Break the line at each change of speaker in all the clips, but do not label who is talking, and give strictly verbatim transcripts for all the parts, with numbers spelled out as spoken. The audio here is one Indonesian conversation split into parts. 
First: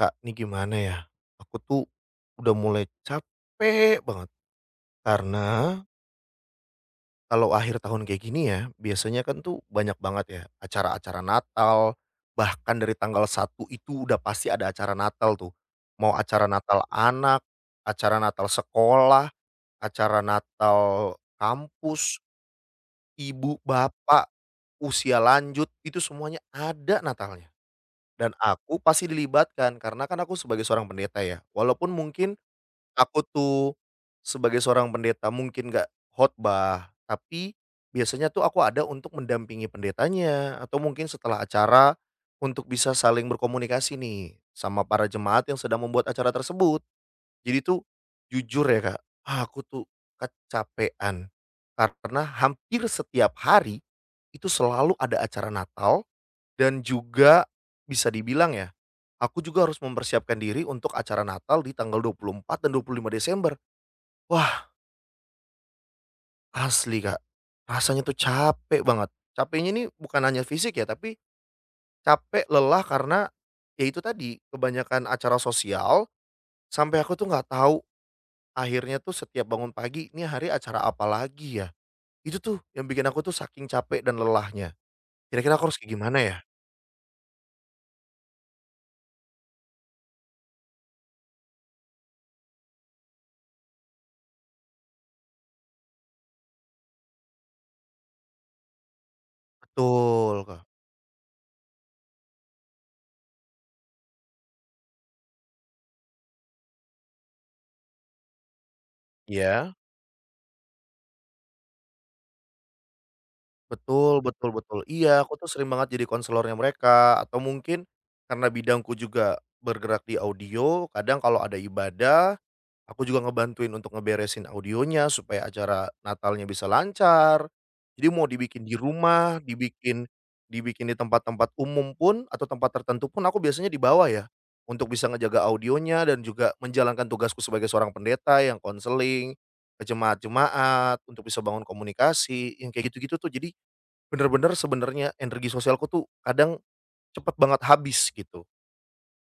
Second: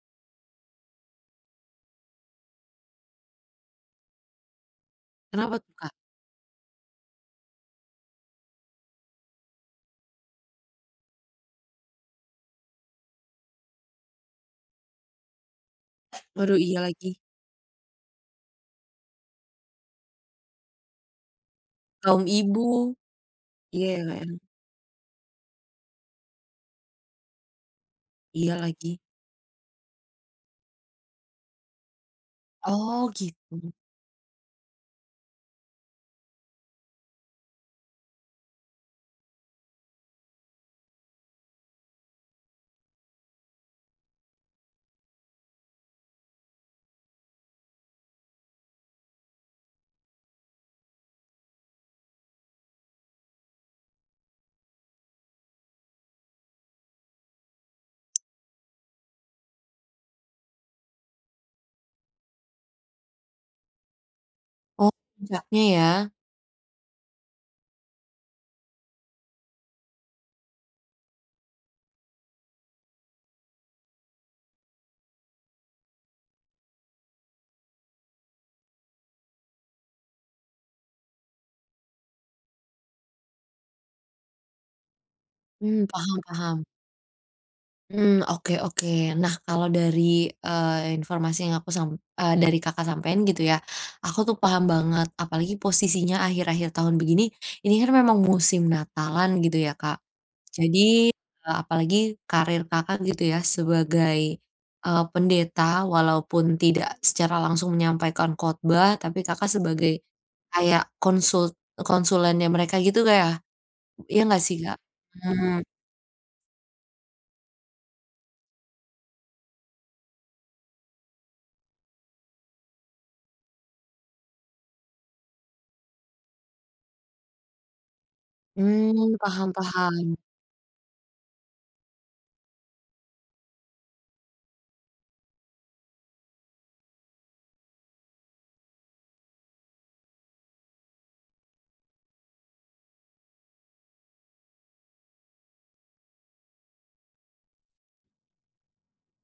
Kak, ini gimana ya, aku tuh udah mulai capek banget. Karena
Kenapa tuh, Kak?
kalau akhir tahun kayak gini ya, biasanya kan tuh banyak banget ya acara-acara Natal, bahkan dari tanggal satu itu udah pasti ada acara Natal tuh. Mau acara
Waduh, iya
Natal
lagi.
anak, acara Natal sekolah, acara Natal kampus,
Kaum ibu.
ibu,
Iya ya, Kak,
bapak,
ya?
usia lanjut, itu semuanya ada Natalnya. Dan
Iya
aku
lagi.
pasti dilibatkan karena kan aku sebagai seorang pendeta ya, walaupun mungkin
Oh,
aku
gitu.
tuh sebagai seorang pendeta mungkin nggak khotbah, tapi biasanya tuh aku ada untuk mendampingi pendetanya atau mungkin setelah acara untuk bisa saling berkomunikasi nih sama para jemaat yang sedang membuat acara tersebut. Jadi tuh jujur ya, Kak, ah, aku tuh kecapean karena hampir setiap hari itu selalu ada acara Natal dan juga bisa dibilang ya, aku juga harus mempersiapkan diri untuk acara Natal di tanggal dua puluh empat dan dua puluh lima Desember. Wah,
Oh, puncaknya ya?
asli Kak, rasanya tuh capek banget. Capeknya ini bukan hanya fisik ya, tapi capek, lelah karena, ya itu tadi, kebanyakan acara sosial, sampai aku tuh nggak tahu akhirnya tuh setiap bangun pagi, "Ini hari acara apa lagi ya?" Itu tuh yang bikin aku tuh saking capek dan lelahnya. Kira-kira aku harus
Mmm,
kayak
paham
gimana ya?
paham. Mmm, oke oke. Nah, kalau dari, eee, informasi yang aku sam eee, dari Kakak sampein gitu ya, aku tuh paham banget, apalagi posisinya akhir-akhir tahun begini, ini kan memang musim Natalan gitu ya, Kak.
Betul, Kak.
Jadi, eee, apalagi karir Kakak gitu ya sebagai, eee, pendeta, walaupun tidak secara langsung menyampaikan khotbah, tapi Kakak
Iya?
sebagai kayak konsul konsulennya mereka gitu, Kak, ya? Iya
Betul
nggak
betul
sih, Kak?
betul. Iya, aku tuh
Mmm,
sering banget jadi konselornya mereka, atau mungkin karena bidangku juga bergerak di audio, kadang kalau ada ibadah, aku juga ngebantuin untuk ngeberesin audionya supaya acara Natalnya bisa lancar. Jadi mau dibikin di
mmm,
rumah,
paham
dibikin
paham.
dibikin di tempat-tempat umum pun atau tempat tertentu pun aku biasanya di bawah ya, untuk bisa ngejaga audionya dan juga menjalankan tugasku sebagai seorang pendeta yang konseling, ke jemaat-jemaat, untuk bisa bangun komunikasi, yang kayak gitu-gitu tuh. Jadi bener-bener sebenarnya energi sosialku tuh kadang cepet banget habis gitu.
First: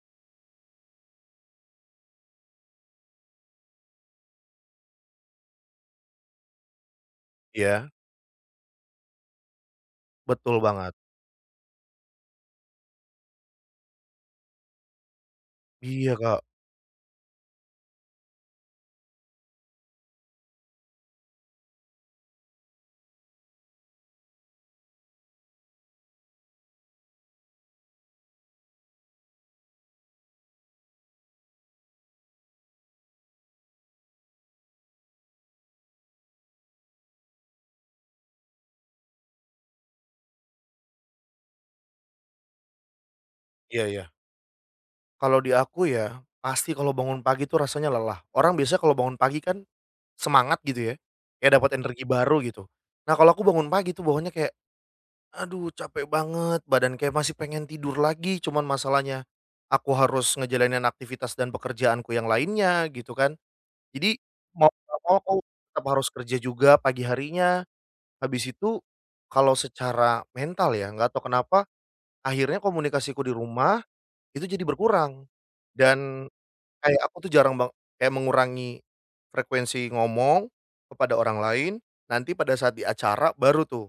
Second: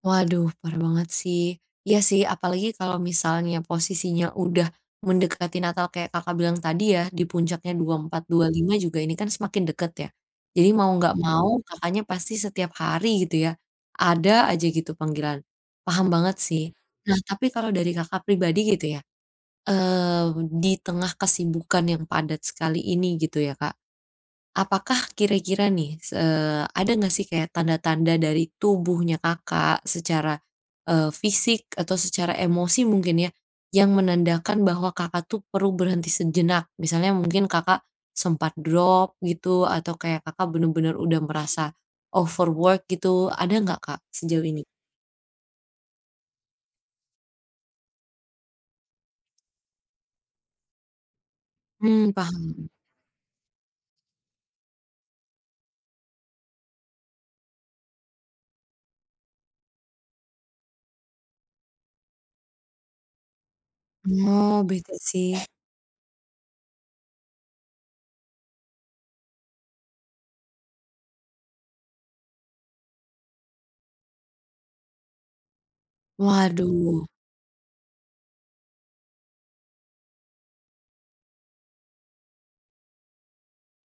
Waduh, parah banget sih. Iya sih, apalagi kalau misalnya posisinya udah mendekati Natal kayak Kakak bilang tadi ya, di puncaknya
Iya.
dua puluh empat, lima juga ini kan semakin deket ya.
Betul
Jadi mau
banget.
nggak Hmm. mau Mhm. Kakaknya pasti setiap hari gitu ya, ada aja gitu panggilan. Paham
Iya,
banget
Kak.
sih. Nah, tapi kalau dari Kakak pribadi gitu ya, eee, di tengah kesibukan yang padat sekali ini gitu ya, Kak, apakah kira-kira nih, se eee, ada nggak sih kayak tanda-tanda dari tubuhnya Kakak secara, eee, fisik atau secara emosi mungkin ya, yang menandakan bahwa Kakak tuh perlu berhenti sejenak? Misalnya mungkin Kakak sempat drop gitu atau kayak Kakak bener-bener udah merasa overwork gitu, ada nggak
Iya
Kak
iya.
sejauh ini?
Kalau di aku ya, pasti kalau bangun pagi tuh rasanya lelah. Orang biasanya kalau bangun pagi kan semangat gitu ya, kayak dapat energi
Mmm,
baru
paham.
gitu. Nah, kalau aku bangun pagi tuh bawaannya kayak, "Aduh capek banget," badan kayak masih pengen tidur lagi, cuman masalahnya aku harus ngejalanin aktivitas dan pekerjaanku yang lainnya gitu kan. Jadi
Oh,
mau
bete
nggak mau aku
sih.
tetap harus kerja juga pagi harinya. Habis itu, kalau secara mental ya, nggak tahu kenapa akhirnya komunikasiku di rumah itu jadi berkurang. Dan kayak
Waduh.
aku tuh jarang bang kayak mengurangi frekuensi ngomong kepada orang lain, nanti pada saat di acara baru tuh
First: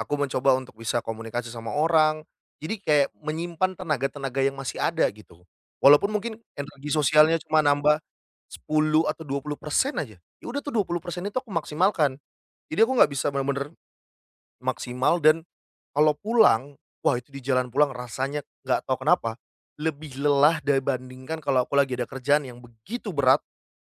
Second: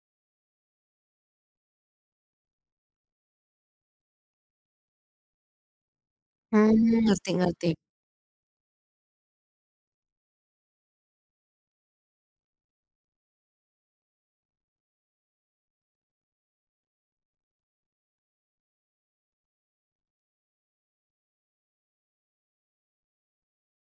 aku mencoba untuk bisa komunikasi sama orang. Jadi kayak menyimpan tenaga-tenaga yang masih ada gitu. Walaupun mungkin energi
Mmm, ngerti
sosialnya cuma
ngerti.
nambah sepuluh atau dua puluh persen aja, ya udah tuh dua puluh persen itu aku maksimalkan. Jadi aku nggak bisa bener-bener maksimal. Dan kalau pulang, wah itu di jalan pulang rasanya nggak tahu kenapa, lebih lelah dibandingkan kalau aku lagi ada kerjaan yang begitu berat,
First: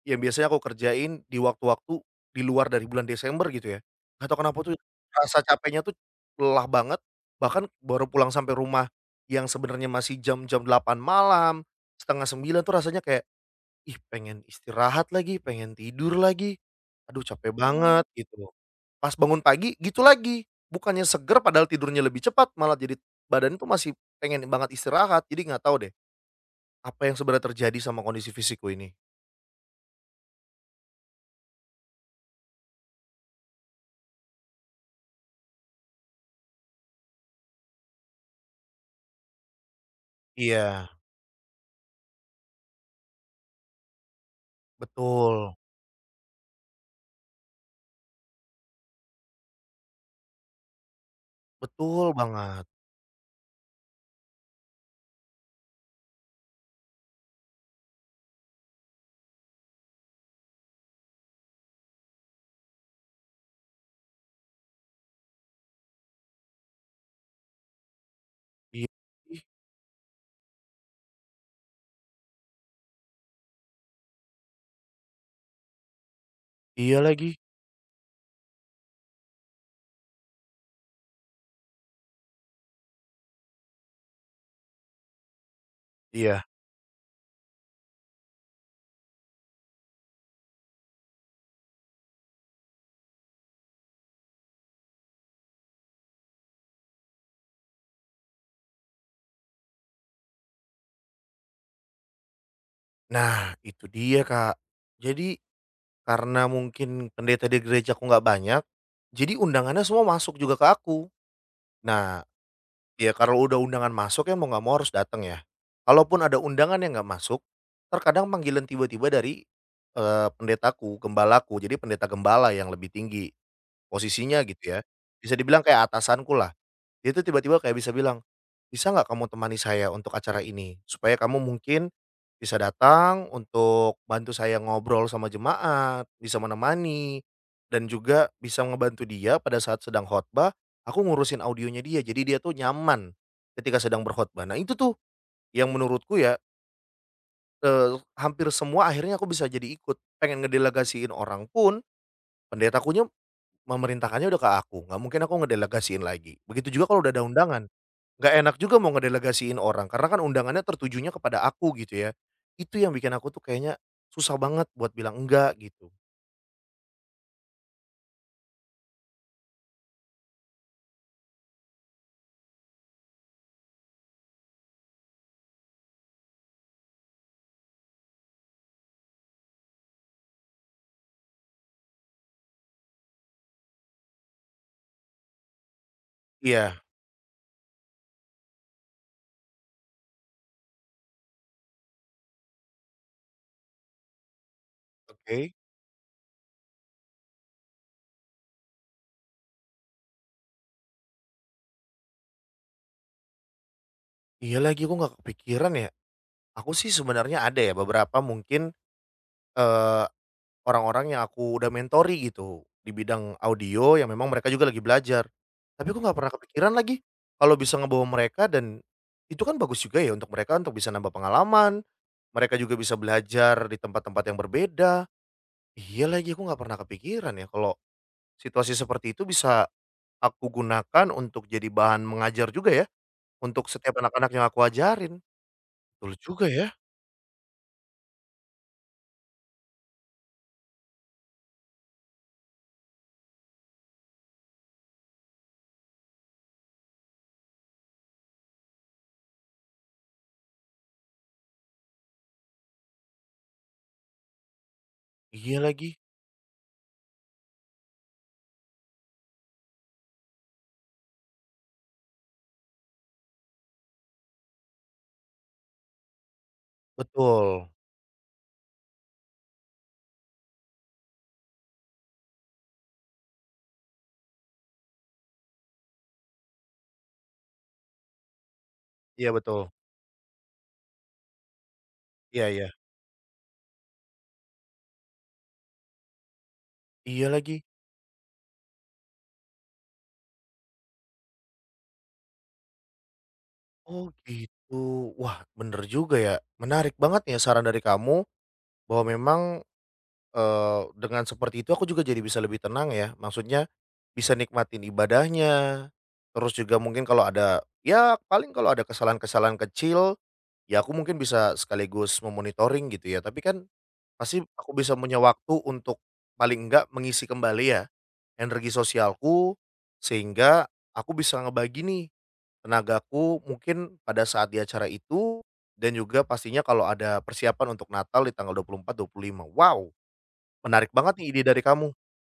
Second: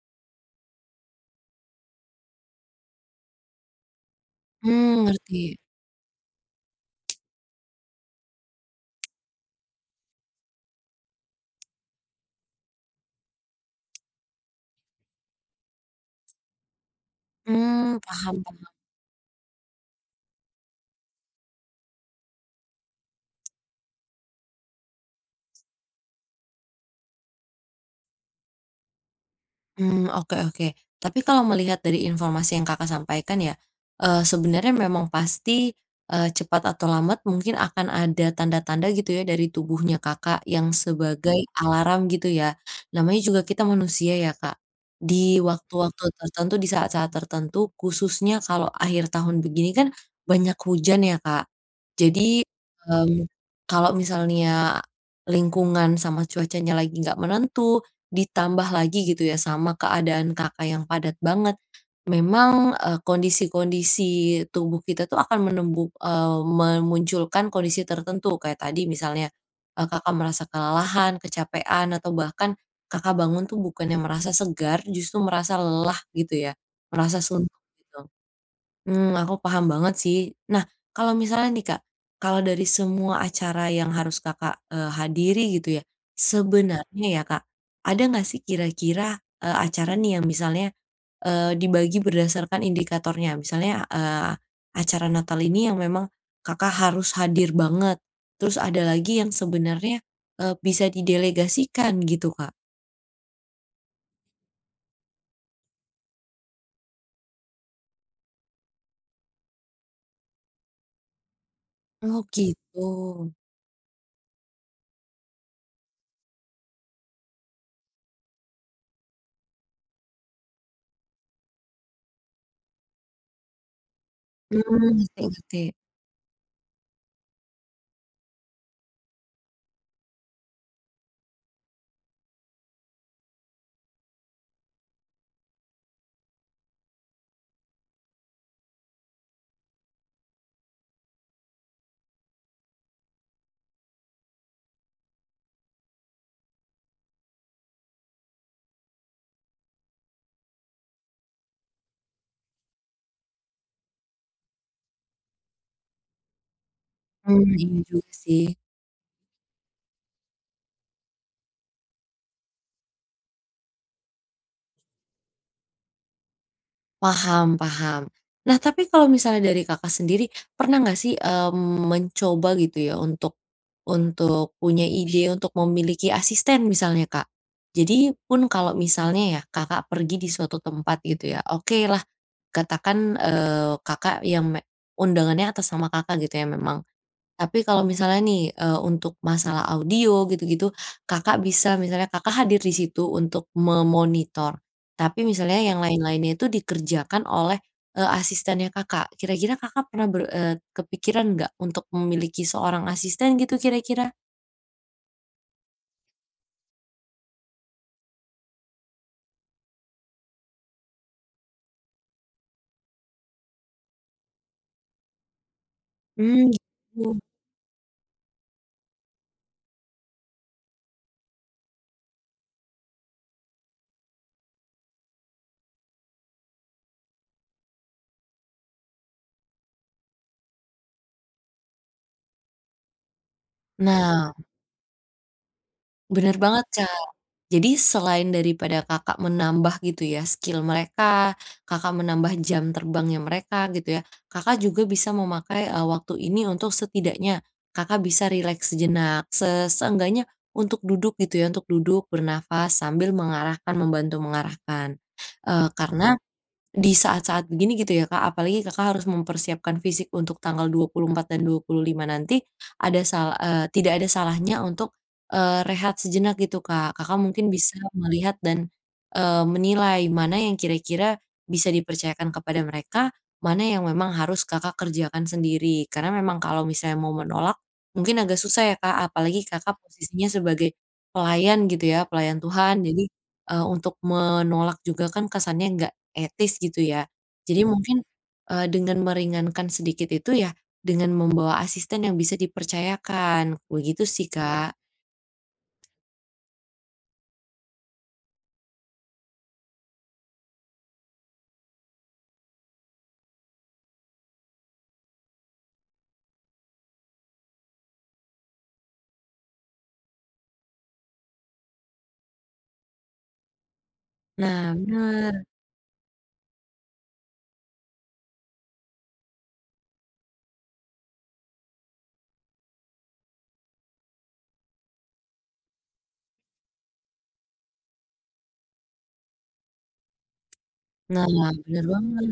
yang biasanya aku kerjain di waktu-waktu di luar dari bulan Desember gitu ya. Nggak tahu kenapa tuh
Mmm,
rasa
ngerti.
capeknya tuh lelah banget, bahkan baru pulang sampai rumah yang sebenarnya masih jam-jam delapan malam, setengah sembilan tuh rasanya kayak, "Ih pengen istirahat lagi, pengen tidur lagi, aduh capek Mmm.
Mmm,
banget,"
paham.
gitu. Pas bangun pagi, gitu lagi. Bukannya seger padahal tidurnya lebih cepat, malah jadi badan tuh masih pengen banget istirahat. Jadi nggak tahu deh, apa yang sebenarnya terjadi sama kondisi fisikku ini.
Mmm, oke oke. Tapi kalau melihat dari informasi yang Kakak sampaikan ya, eee, sebenarnya memang pasti, eee, cepat atau lambat mungkin akan ada tanda-tanda gitu ya dari tubuhnya Kakak yang
Iya,
sebagai Mhm. alarm gitu ya. Namanya juga kita manusia ya, Kak. Di
betul.
waktu-waktu tertentu, di saat-saat tertentu, khususnya kalau akhir tahun begini kan banyak hujan ya, Kak.
Betul
Jadi,
banget.
mmm, kalau misalnya lingkungan sama cuacanya lagi nggak menentu. Ditambah lagi gitu ya sama keadaan Kakak yang padat banget, memang, eee, kondisi-kondisi tubuh kita tuh akan menembu eee, memunculkan kondisi tertentu kayak
Iya
tadi misalnya,
ih,
eee, Kakak merasa kelelahan, kecapean, atau bahkan Kakak bangun tuh bukannya merasa segar, justru merasa lelah gitu ya,
iya
merasa
lagi.
suntuk gitu. Mmm, aku paham banget sih. Nah, kalau misalnya nih, Kak, kalau dari semua acara yang harus Kakak, eee, hadiri gitu ya, Mhm.
Iya.
sebenarnya ya, Kak, ada nggak sih kira-kira, eee, acara nih yang misalnya, eee, dibagi berdasarkan indikatornya? Misalnya, eee, acara Natal ini yang memang Kakak harus hadir banget, terus ada lagi yang sebenarnya, eee, bisa didelegasikan gitu, Kak.
Nah, itu dia, Kak. Jadi karena mungkin pendeta di gerejaku nggak banyak, jadi undangannya semua masuk juga ke aku.
Oh
Nah,
gitu.
iya, kalau udah undangan masuk ya mau nggak mau harus datang ya. Kalaupun ada undangan yang nggak masuk, terkadang panggilan tiba-tiba dari, eee, pendetaku, gembalaku, jadi pendeta gembala yang lebih tinggi posisinya gitu ya,
Mmm, ngerti
bisa
ngerti.
dibilang kayak atasanku lah. Dia tuh tiba-tiba kayak bisa bilang, "Bisa nggak kamu temani saya untuk acara ini? Supaya kamu mungkin bisa datang untuk bantu saya ngobrol sama jemaat, bisa menemani, dan juga bisa ngebantu dia pada saat sedang khotbah, aku ngurusin audionya dia, jadi dia tuh nyaman ketika sedang berkhotbah." Nah itu tuh yang menurutku ya, eee, hampir semua akhirnya aku bisa jadi ikut, pengen ngedelegasiin orang pun pendetakunya memerintahkannya udah ke aku, nggak mungkin aku ngedelegasiin lagi, begitu juga kalau udah ada
Mmm,
undangan.
iya juga
Nggak
sih.
enak juga mau ngedelegasiin orang, karena kan undangannya tertujunya kepada aku gitu ya. Itu yang bikin aku tuh kayaknya susah banget buat bilang enggak gitu.
Paham paham. Nah, tapi kalau misalnya dari Kakak sendiri, pernah nggak sih, mmm, mencoba gitu ya untuk untuk punya ide untuk memiliki asisten misalnya, Kak? Jadi pun kalau misalnya ya Kakak pergi di suatu tempat gitu ya, oke lah katakan, eee, Kakak yang me undangannya atas nama Kakak gitu ya
Iya,
memang. Tapi kalau misalnya nih, eee, untuk masalah audio gitu-gitu, Kakak bisa misalnya Kakak hadir di situ untuk memonitor, tapi
oke.
misalnya yang lain-lainnya itu dikerjakan oleh, eee, asistennya Kakak. Kira-kira Kakak pernah ber eee, kepikiran nggak untuk memiliki seorang asisten gitu kira-kira?
Iya lagi aku nggak kepikiran ya. Aku sih sebenarnya ada ya beberapa mungkin, eee, orang-orang yang aku udah mentori gitu di bidang audio yang memang mereka juga lagi belajar. Tapi aku nggak pernah
Hmm.
kepikiran lagi
Gitu.
kalau bisa ngebawa mereka dan itu kan bagus juga ya untuk mereka untuk bisa nambah pengalaman, mereka juga bisa belajar di tempat-tempat yang berbeda. Iya lagi, aku nggak pernah kepikiran ya kalau situasi seperti itu bisa aku gunakan untuk jadi bahan mengajar juga ya, untuk setiap anak-anak
Nah,
yang aku ajarin. Betul
bener
juga
banget,
ya,
Kak. Jadi selain daripada Kakak menambah gitu ya skill mereka, Kakak menambah jam terbangnya mereka gitu ya, Kakak juga bisa memakai, eee, waktu ini untuk setidaknya Kakak bisa rileks sejenak, se seenggaknya untuk duduk gitu ya, untuk duduk, bernafas, sambil mengarahkan, membantu mengarahkan.
iya
Eee,
lagi,
karena di saat-saat begini gitu ya Kak, apalagi Kakak harus mempersiapkan fisik untuk tanggal dua puluh empat dan dua puluh lima nanti, ada sal eee, tidak ada salahnya untuk, eee, rehat sejenak gitu Kak. Kakak mungkin
betul.
bisa melihat dan, eee, menilai mana yang kira-kira bisa dipercayakan kepada mereka, mana yang memang harus Kakak kerjakan sendiri. Karena memang kalau misalnya mau menolak, mungkin agak susah ya Kak,
Iya
apalagi
betul,
Kakak posisinya sebagai pelayan gitu ya, pelayan
iya iya.
Tuhan. Jadi, eee, untuk menolak juga kan kesannya nggak etis gitu ya.
Iya
Jadi
lagi,
mungkin, eee, dengan meringankan sedikit itu ya, dengan membawa asisten yang bisa dipercayakan, begitu
oh
sih, Kak.
gitu. Wah bener juga ya, menarik banget ya saran dari kamu bahwa memang, eee, dengan seperti itu aku juga jadi bisa lebih tenang ya, maksudnya bisa nikmatin ibadahnya, terus juga mungkin kalau ada ya paling kalau ada kesalahan-kesalahan kecil, ya aku mungkin bisa sekaligus memonitoring gitu ya, tapi kan pasti aku
Nah
bisa punya
benar
waktu untuk paling enggak mengisi kembali ya energi sosialku, sehingga aku bisa ngebagi nih tenagaku mungkin pada saat di acara itu dan juga pastinya kalau ada persiapan untuk Natal di tanggal dua puluh empat, dua puluh lima. Wow, menarik banget
nah
nih ide dari
benar
kamu.
banget.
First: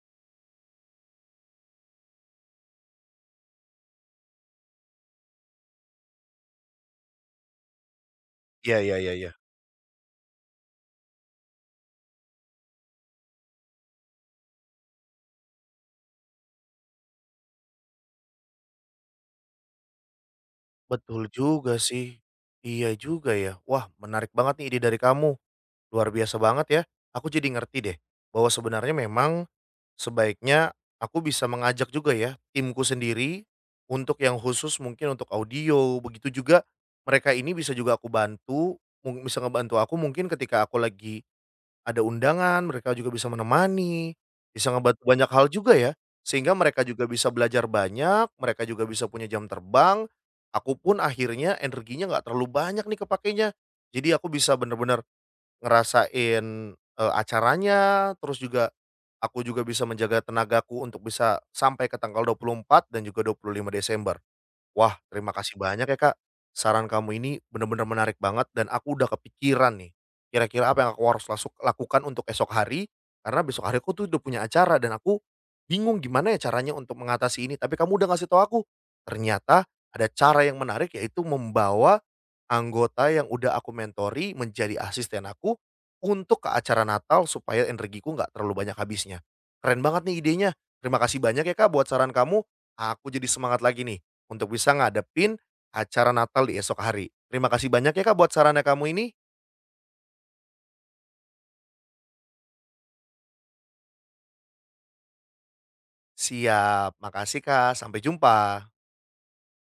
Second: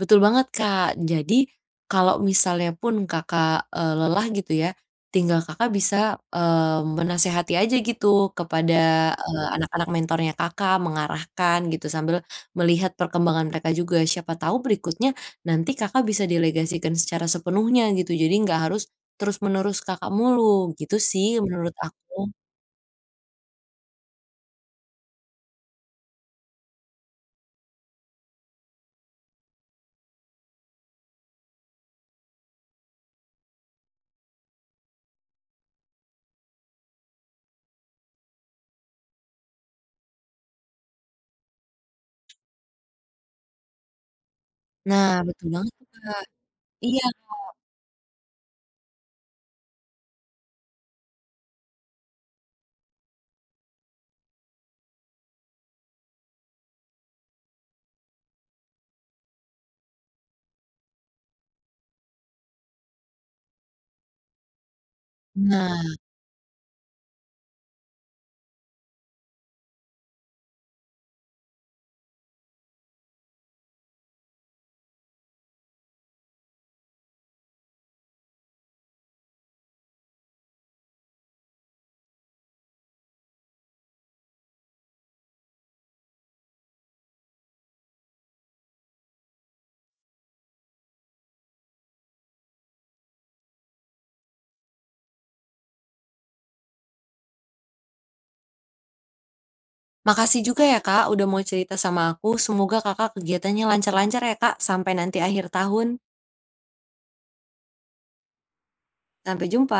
Betul banget, Kak. Jadi, kalau misalnya pun Kakak, eee, lelah gitu ya, tinggal Kakak bisa, eee, menasehati aja gitu
Iya iya
kepada,
iya iya.
eee, anak-anak mentornya Kakak, mengarahkan gitu sambil melihat perkembangan mereka juga. Siapa tahu berikutnya nanti Kakak bisa delegasikan secara sepenuhnya gitu, jadi nggak harus terus-menerus Kakak mulu, gitu
Betul
sih menurut
juga sih.
aku.
Iya juga ya. Wah, menarik banget nih ide dari kamu. Luar biasa banget ya, aku jadi ngerti deh, bahwa sebenarnya memang sebaiknya aku bisa mengajak juga ya timku sendiri, untuk yang khusus mungkin untuk audio, begitu juga mereka ini bisa juga aku bantu, mung bisa ngebantu aku mungkin ketika aku lagi ada undangan, mereka juga bisa menemani, bisa ngebantu
Nah,
banyak
betul
hal juga
banget
ya, sehingga mereka juga
iya,
bisa belajar banyak, mereka juga bisa punya jam terbang, aku pun akhirnya energinya nggak terlalu banyak nih kepakainya. Jadi aku bisa bener-bener ngerasain, eee, acaranya, terus juga aku juga bisa menjaga tenagaku untuk bisa sampai ke tanggal dua puluh empat dan juga dua puluh lima Desember. Wah, terima kasih banyak
nah
ya, Kak. Saran kamu ini benar-benar menarik banget dan aku udah kepikiran nih, kira-kira apa yang aku harus langsung lakukan untuk esok hari, karena besok hari aku tuh udah punya acara dan aku bingung gimana ya caranya untuk mengatasi ini, tapi kamu udah ngasih tahu aku, ternyata ada cara yang menarik yaitu membawa anggota yang udah aku mentori menjadi asisten aku untuk ke acara Natal supaya energiku nggak terlalu banyak habisnya. Keren banget nih idenya. Terima kasih banyak ya, Kak, buat saran kamu. Aku jadi semangat lagi nih untuk bisa ngadepin acara Natal di esok hari. Terima kasih banyak ya Kak buat sarannya kamu ini.
makasih juga ya Kak, udah mau cerita sama aku. Semoga Kakak kegiatannya lancar-lancar ya Kak, sampai nanti akhir tahun.
Siap, makasih Kak, sampai jumpa.
Sampai jumpa.